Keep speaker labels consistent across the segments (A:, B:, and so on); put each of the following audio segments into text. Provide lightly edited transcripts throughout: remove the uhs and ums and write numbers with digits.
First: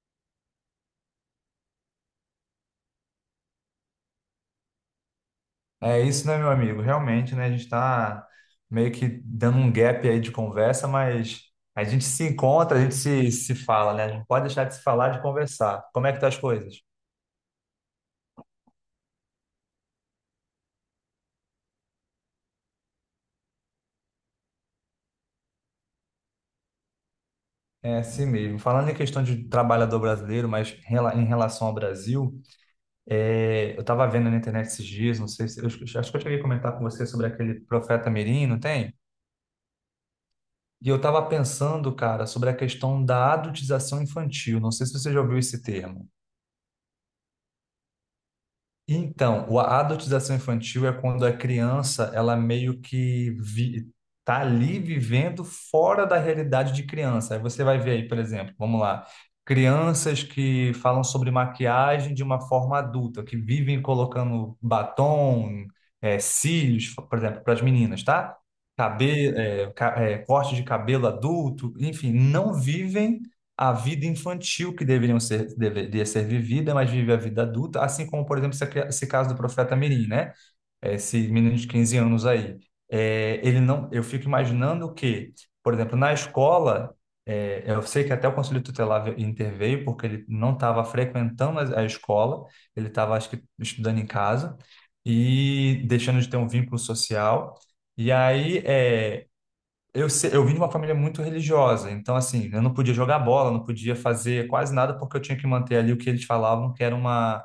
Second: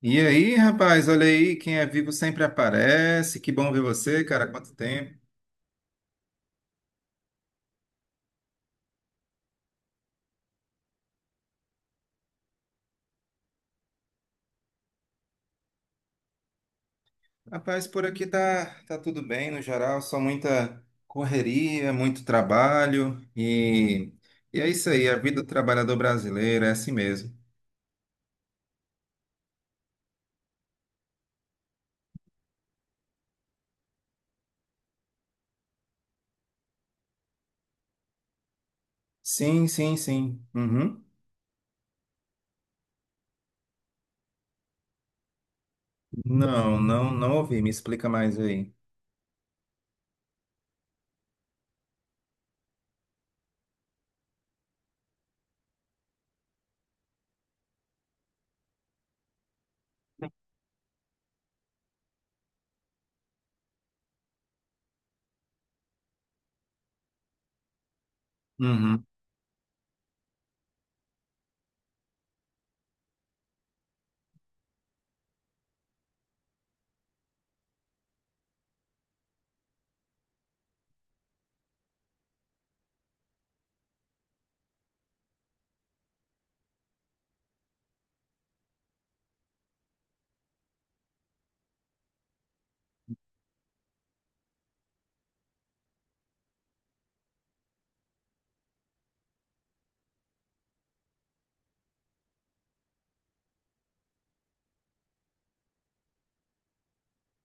A: E aí, rapaz, olha aí, quem é vivo sempre aparece. Que bom ver você, cara, quanto tempo.
B: É isso, né, meu amigo? Realmente, né? A gente está meio que dando um gap aí de conversa, mas a gente se encontra, a gente se fala, né? A gente não pode deixar de se falar, de conversar. Como é que tá as coisas?
A: Rapaz, por aqui tá tudo bem no geral, só muita correria, muito trabalho e é isso aí, a vida do trabalhador brasileiro é assim mesmo.
B: É assim mesmo. Falando em questão de trabalhador brasileiro, em relação ao Brasil, eu estava vendo na internet esses dias, não sei se... Eu acho que eu cheguei a comentar com você sobre aquele profeta Mirim, não tem?
A: Sim, sim, sim.
B: E eu
A: Uhum.
B: estava pensando, cara, sobre a questão da adultização infantil. Não sei se você já ouviu esse termo.
A: Não, não, não ouvi, me explica mais aí.
B: A adultização infantil é quando a criança, ela meio que vi, tá ali vivendo fora da realidade de criança. Aí você vai ver aí, por exemplo, vamos lá, crianças que falam sobre maquiagem de uma forma adulta, que vivem colocando batom, cílios, por exemplo, para as meninas, tá?
A: Uhum.
B: Cabelo, corte de cabelo adulto, enfim, não vivem a vida infantil que deveria ser vivida, mas vive a vida adulta, assim como, por exemplo, esse caso do profeta Mirim, né? Esse menino de 15 anos aí. É, ele não, eu fico imaginando que, por exemplo, na escola, eu sei que até o Conselho Tutelar interveio, porque ele não estava frequentando a escola, ele estava, acho que, estudando em casa e deixando de ter um vínculo social. E aí, é eu, se- Eu vim de uma família muito religiosa, então assim, eu não podia jogar bola, não podia fazer quase nada porque eu tinha que manter ali o que eles falavam que era uma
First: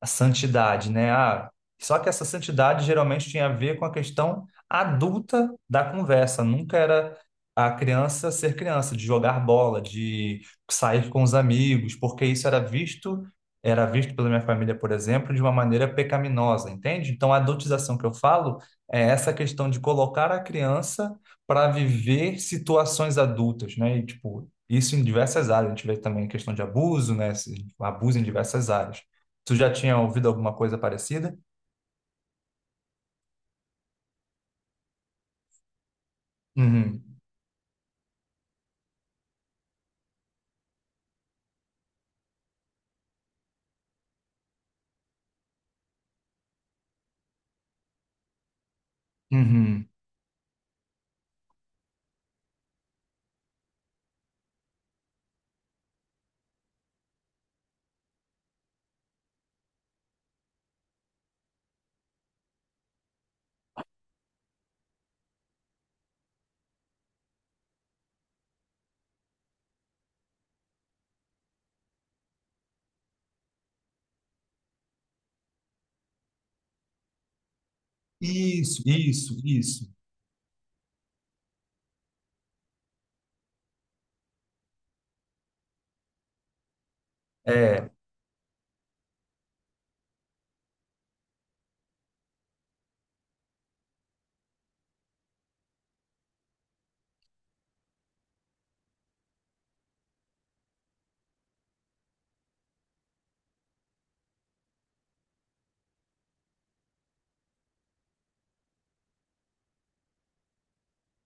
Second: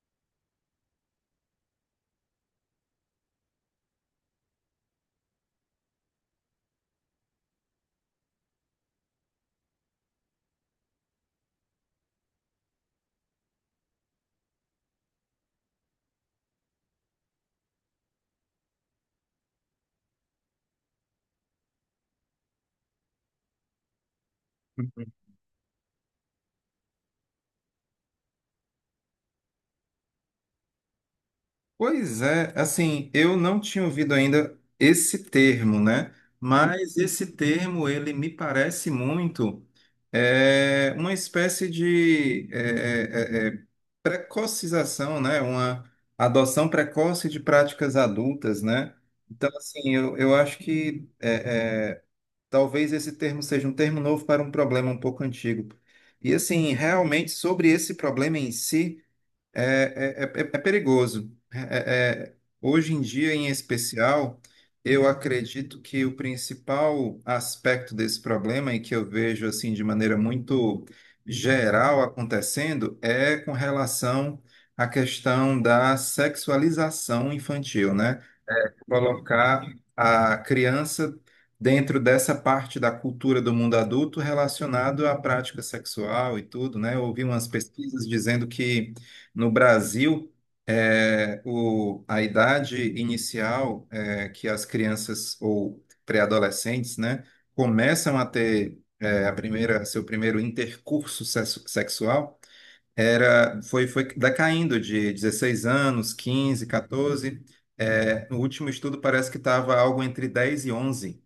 B: a santidade, né? Só que essa santidade geralmente tinha a ver com a questão adulta da conversa, nunca era a criança ser criança, de jogar bola, de sair com os amigos, porque era visto pela minha família, por exemplo, de uma maneira pecaminosa, entende? Então a adultização que eu falo é essa questão de colocar a criança para viver situações adultas, né? E, tipo, isso em diversas áreas. A gente vê também a questão de abuso, né? Esse abuso em diversas áreas. Tu já tinha ouvido alguma coisa parecida?
A: Pois é, assim, eu não tinha ouvido ainda esse termo, né? Mas
B: Uhum,
A: esse termo, ele me parece muito uma espécie de precocização, né? Uma adoção precoce de práticas adultas, né? Então,
B: uhum.
A: assim, eu acho que talvez esse termo seja um termo novo para um problema um pouco antigo. E, assim, realmente, sobre esse problema em si. É perigoso. Hoje em dia, em especial, eu acredito que o principal aspecto desse problema, e que eu vejo assim de maneira muito geral acontecendo, é com relação à questão da sexualização infantil, né?
B: Isso, isso,
A: Colocar
B: isso.
A: a criança dentro dessa parte da cultura do mundo adulto relacionado à prática sexual e tudo, né? Eu ouvi umas
B: É.
A: pesquisas dizendo que no Brasil a idade inicial que as crianças ou pré-adolescentes, né, começam a ter seu primeiro intercurso sexu- sexual... foi decaindo de 16 anos, 15, 14. É, no último estudo parece que estava algo entre 10 e 11.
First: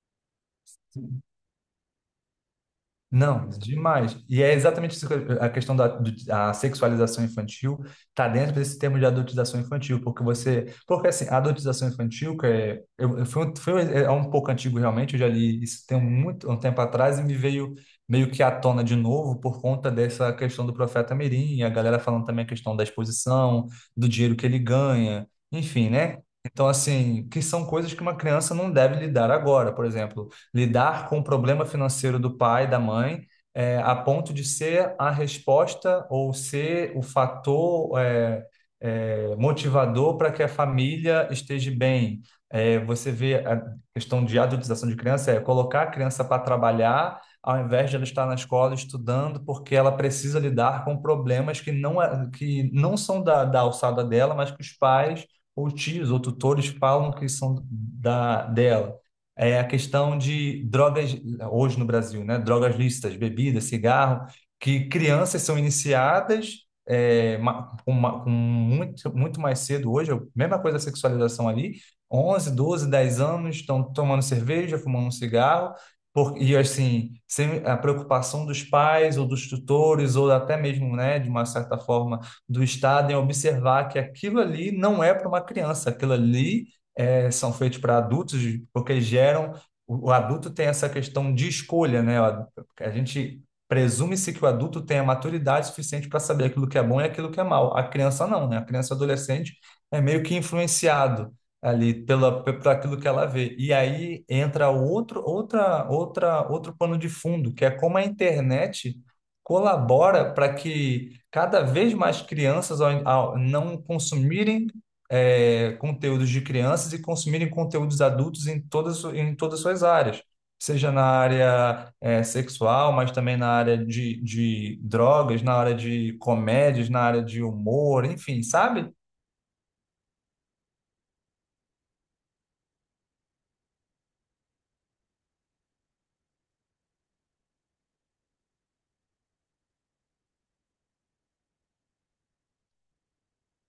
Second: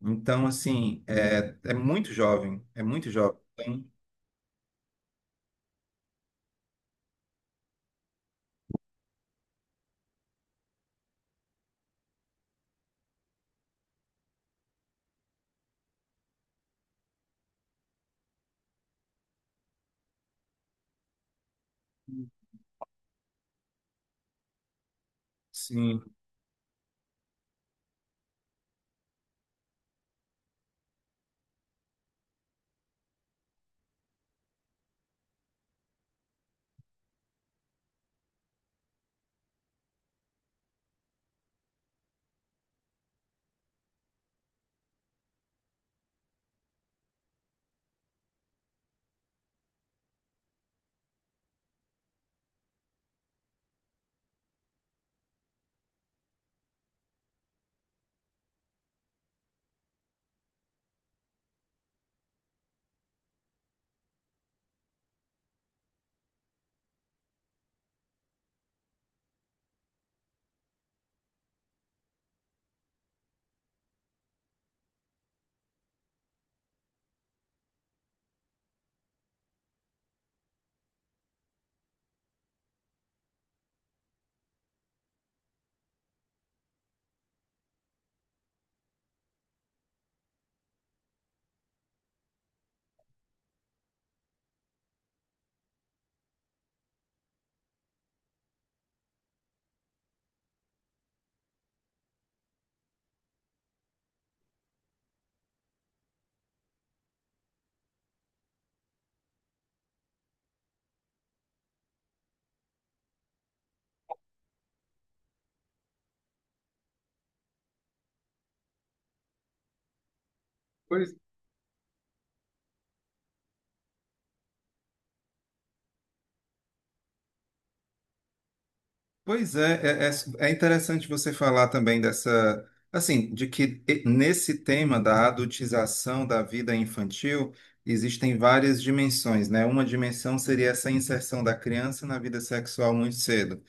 A: Então, assim, é muito jovem, é muito jovem.
B: Não,
A: Então,
B: demais. E é exatamente isso, a questão da sexualização infantil está dentro desse termo de adultização infantil, porque porque assim, a adultização infantil que é, eu- foi um- é um pouco antigo realmente, eu já li isso tem muito um tempo atrás e me veio meio que à tona de novo por conta dessa questão do Profeta Mirim, e a galera falando também a questão da exposição, do dinheiro que ele ganha, enfim,
A: sim.
B: né? Então, assim, que são coisas que uma criança não deve lidar agora, por exemplo lidar com o problema financeiro do pai, da mãe, a ponto de ser a resposta ou ser o fator motivador para que a família esteja bem. Você vê a questão de adultização de criança, é colocar a criança para trabalhar ao invés de ela estar na escola estudando, porque ela precisa lidar com problemas que não são da alçada dela, mas que os pais ou tios ou tutores falam que são dela é a questão de drogas, hoje no Brasil, né? Drogas lícitas, bebida, cigarro, que crianças são iniciadas com muito, muito mais cedo hoje, é a mesma coisa da sexualização ali, 11, 12, 10 anos estão tomando cerveja, fumando um cigarro, e assim, sem a preocupação dos pais ou dos tutores, ou até mesmo, né, de uma certa forma, do Estado em observar que aquilo ali não é para uma criança, aquilo ali são feitos para adultos, porque geram. O adulto tem essa questão de escolha, né? A gente presume-se que o adulto tenha maturidade suficiente para saber aquilo que é bom e aquilo que é mal. A criança não, né? A criança adolescente é meio que influenciado ali por aquilo que ela vê. E aí entra outro pano de fundo, que é como a internet colabora para que cada vez mais crianças, ao não consumirem conteúdos de crianças e consumirem conteúdos adultos em todas as suas áreas, seja na
A: Pois,
B: área sexual, mas também na área de drogas, na área de comédias, na área de humor, enfim, sabe?
A: pois é interessante você falar também dessa, assim, de que nesse tema da adultização da vida infantil existem várias dimensões, né? Uma dimensão seria essa inserção da criança na vida sexual muito cedo.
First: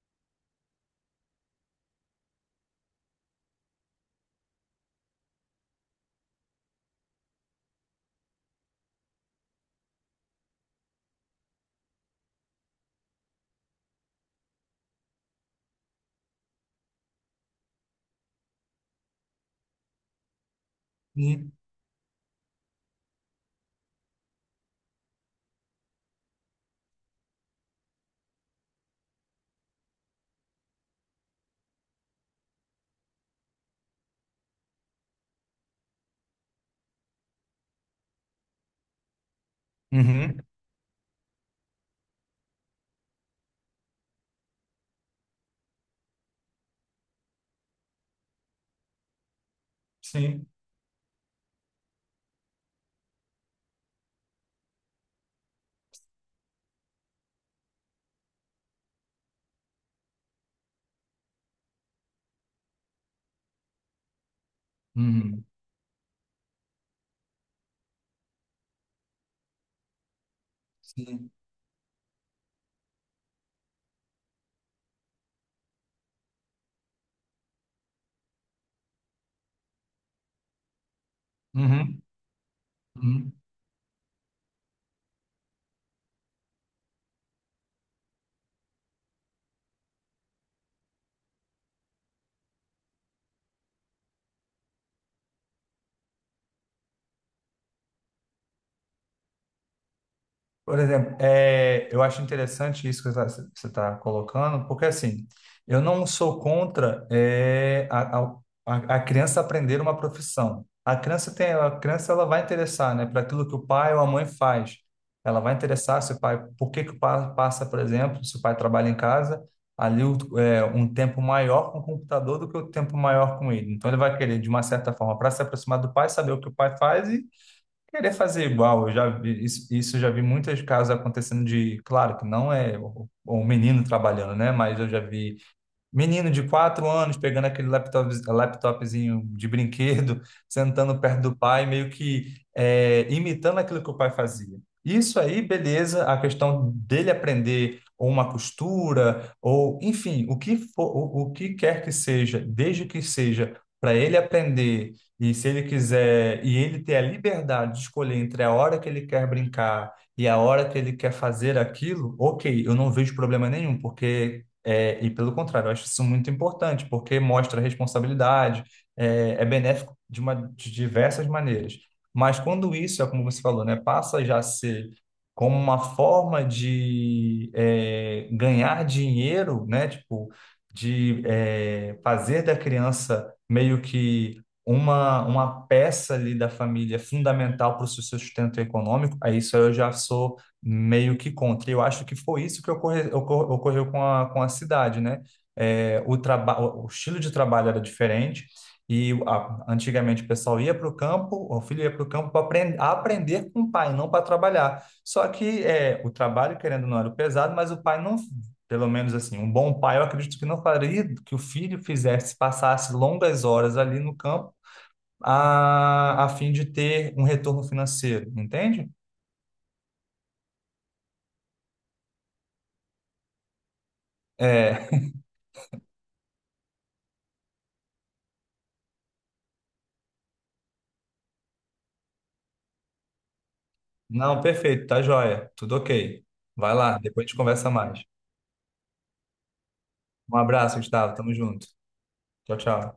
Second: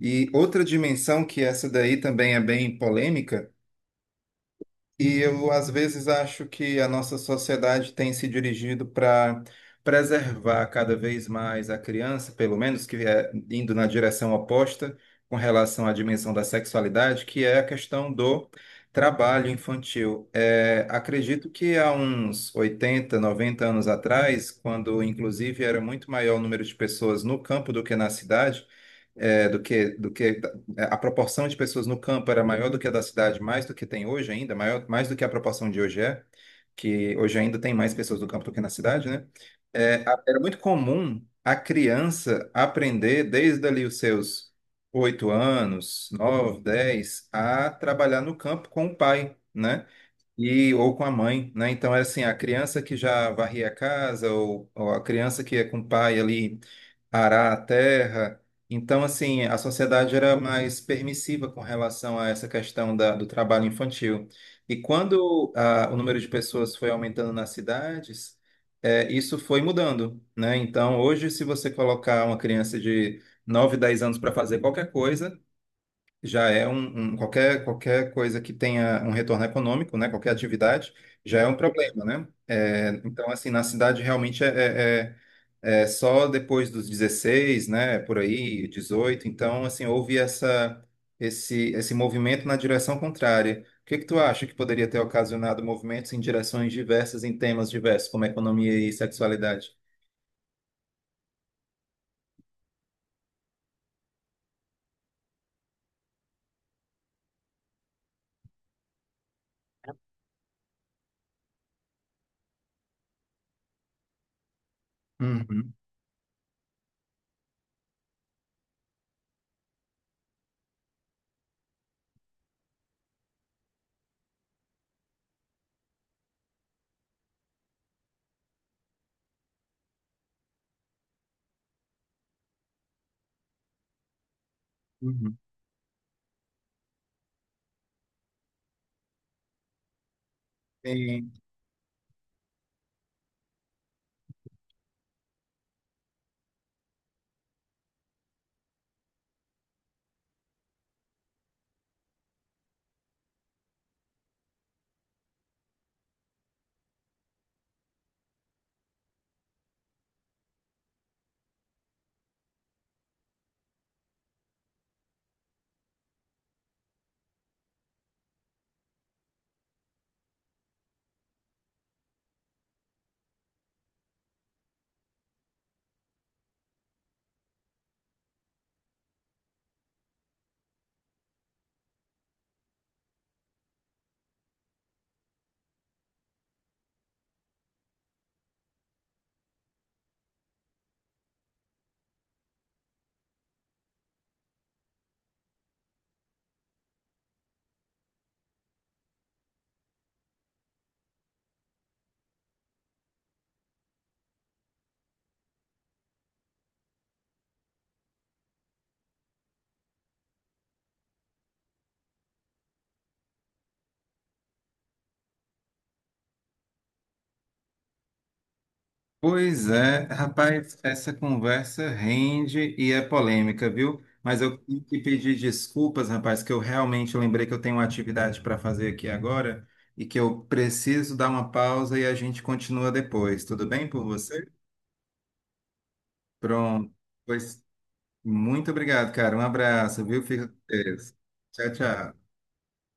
A: E outra dimensão, que essa daí também é bem polêmica, e eu às vezes acho que a nossa sociedade tem se dirigido para preservar cada vez mais a criança, pelo menos que é indo na direção oposta com relação à dimensão da sexualidade, que é a questão do trabalho infantil. É, acredito
B: Uhum.
A: que há uns 80, 90 anos atrás, quando inclusive era muito maior o número de pessoas no campo do que na cidade, do que a proporção de pessoas no campo era maior do que a da cidade, mais do que tem hoje ainda, maior, mais do que a proporção de hoje que hoje ainda tem mais pessoas no campo do que na cidade, né? É, era
B: Uhum.
A: muito comum a criança aprender desde ali os seus 8 anos, 9, 10, a trabalhar no campo com o pai, né?
B: Sim.
A: Ou com a mãe, né? Então, era assim, a criança que já varria a casa, ou a criança que ia com o pai ali arar a terra. Então, assim, a sociedade era mais permissiva com relação a essa questão do trabalho infantil. E
B: Uhum.
A: quando o número de pessoas foi aumentando nas cidades, isso foi mudando, né? Então, hoje,
B: Sim.
A: se você colocar uma criança de 9, 10 anos para fazer qualquer coisa, já é um, qualquer coisa que tenha um retorno econômico, né? Qualquer atividade já é um
B: Uhum.
A: problema, né? É, então,
B: Uhum.
A: assim, na cidade realmente é, é é só depois dos 16, né? Por aí, 18. Então, assim, houve essa, esse movimento na direção contrária. O que que tu acha que poderia ter ocasionado movimentos em direções diversas, em temas diversos, como economia e sexualidade?
B: Por exemplo, eu acho interessante isso que você está colocando, porque assim, eu não sou contra a criança aprender uma profissão. A criança tem, a criança ela vai interessar, né, para aquilo que o pai ou a mãe faz. Ela vai
A: Uhum,
B: interessar se o pai, por que que o pai passa, por exemplo, se o pai trabalha em casa, um tempo maior com o computador do que o tempo maior com ele. Então ele vai querer, de uma certa forma, para se aproximar do pai, saber o que o pai faz. Querer fazer igual, eu já vi isso, isso eu já vi muitos casos acontecendo de, claro que não é o menino trabalhando, né? Mas eu já vi
A: uhum.
B: menino de 4 anos pegando aquele laptop, laptopzinho de brinquedo, sentando perto
A: Sim.
B: do pai, imitando aquilo que o pai fazia. Isso aí, beleza, a questão dele aprender ou uma costura, ou enfim, o que for, o que quer que seja, desde que seja para ele aprender, e se ele quiser, e ele ter a liberdade de escolher entre a hora que ele quer brincar e a hora que ele quer fazer aquilo, ok, eu não vejo problema nenhum, porque e pelo contrário, eu acho isso muito importante, porque mostra responsabilidade, é benéfico de, uma, de diversas maneiras. Mas quando isso, é como você falou, né, passa já a ser como uma forma de ganhar dinheiro, né, tipo, de fazer da criança meio que uma peça ali da família fundamental para o seu sustento econômico, aí isso eu já sou meio que contra. E eu acho que foi isso que ocorreu com a cidade, né? O estilo de trabalho era diferente antigamente o pessoal ia para o campo, o filho ia para o campo para aprender, aprender com o pai, não para trabalhar. Só que o trabalho, querendo ou não, era pesado, mas o pai não, pelo menos assim, um bom pai, eu acredito que não faria que o filho fizesse, passasse longas horas ali no campo a fim de ter um retorno financeiro, entende?
A: Pois é, rapaz, essa conversa rende e é polêmica, viu? Mas eu tenho que
B: é
A: pedir desculpas, rapaz, que eu realmente lembrei que eu tenho uma atividade para fazer aqui agora e que eu preciso dar uma pausa e a gente continua depois. Tudo bem por
B: Não,
A: você?
B: perfeito, tá joia. Tudo ok. Vai
A: Pronto.
B: lá, depois a gente
A: Pois
B: conversa mais.
A: muito obrigado, cara. Um abraço, viu?
B: Um
A: Fica com
B: abraço, Gustavo.
A: Deus.
B: Tamo junto.
A: Tchau, tchau.
B: Tchau, tchau.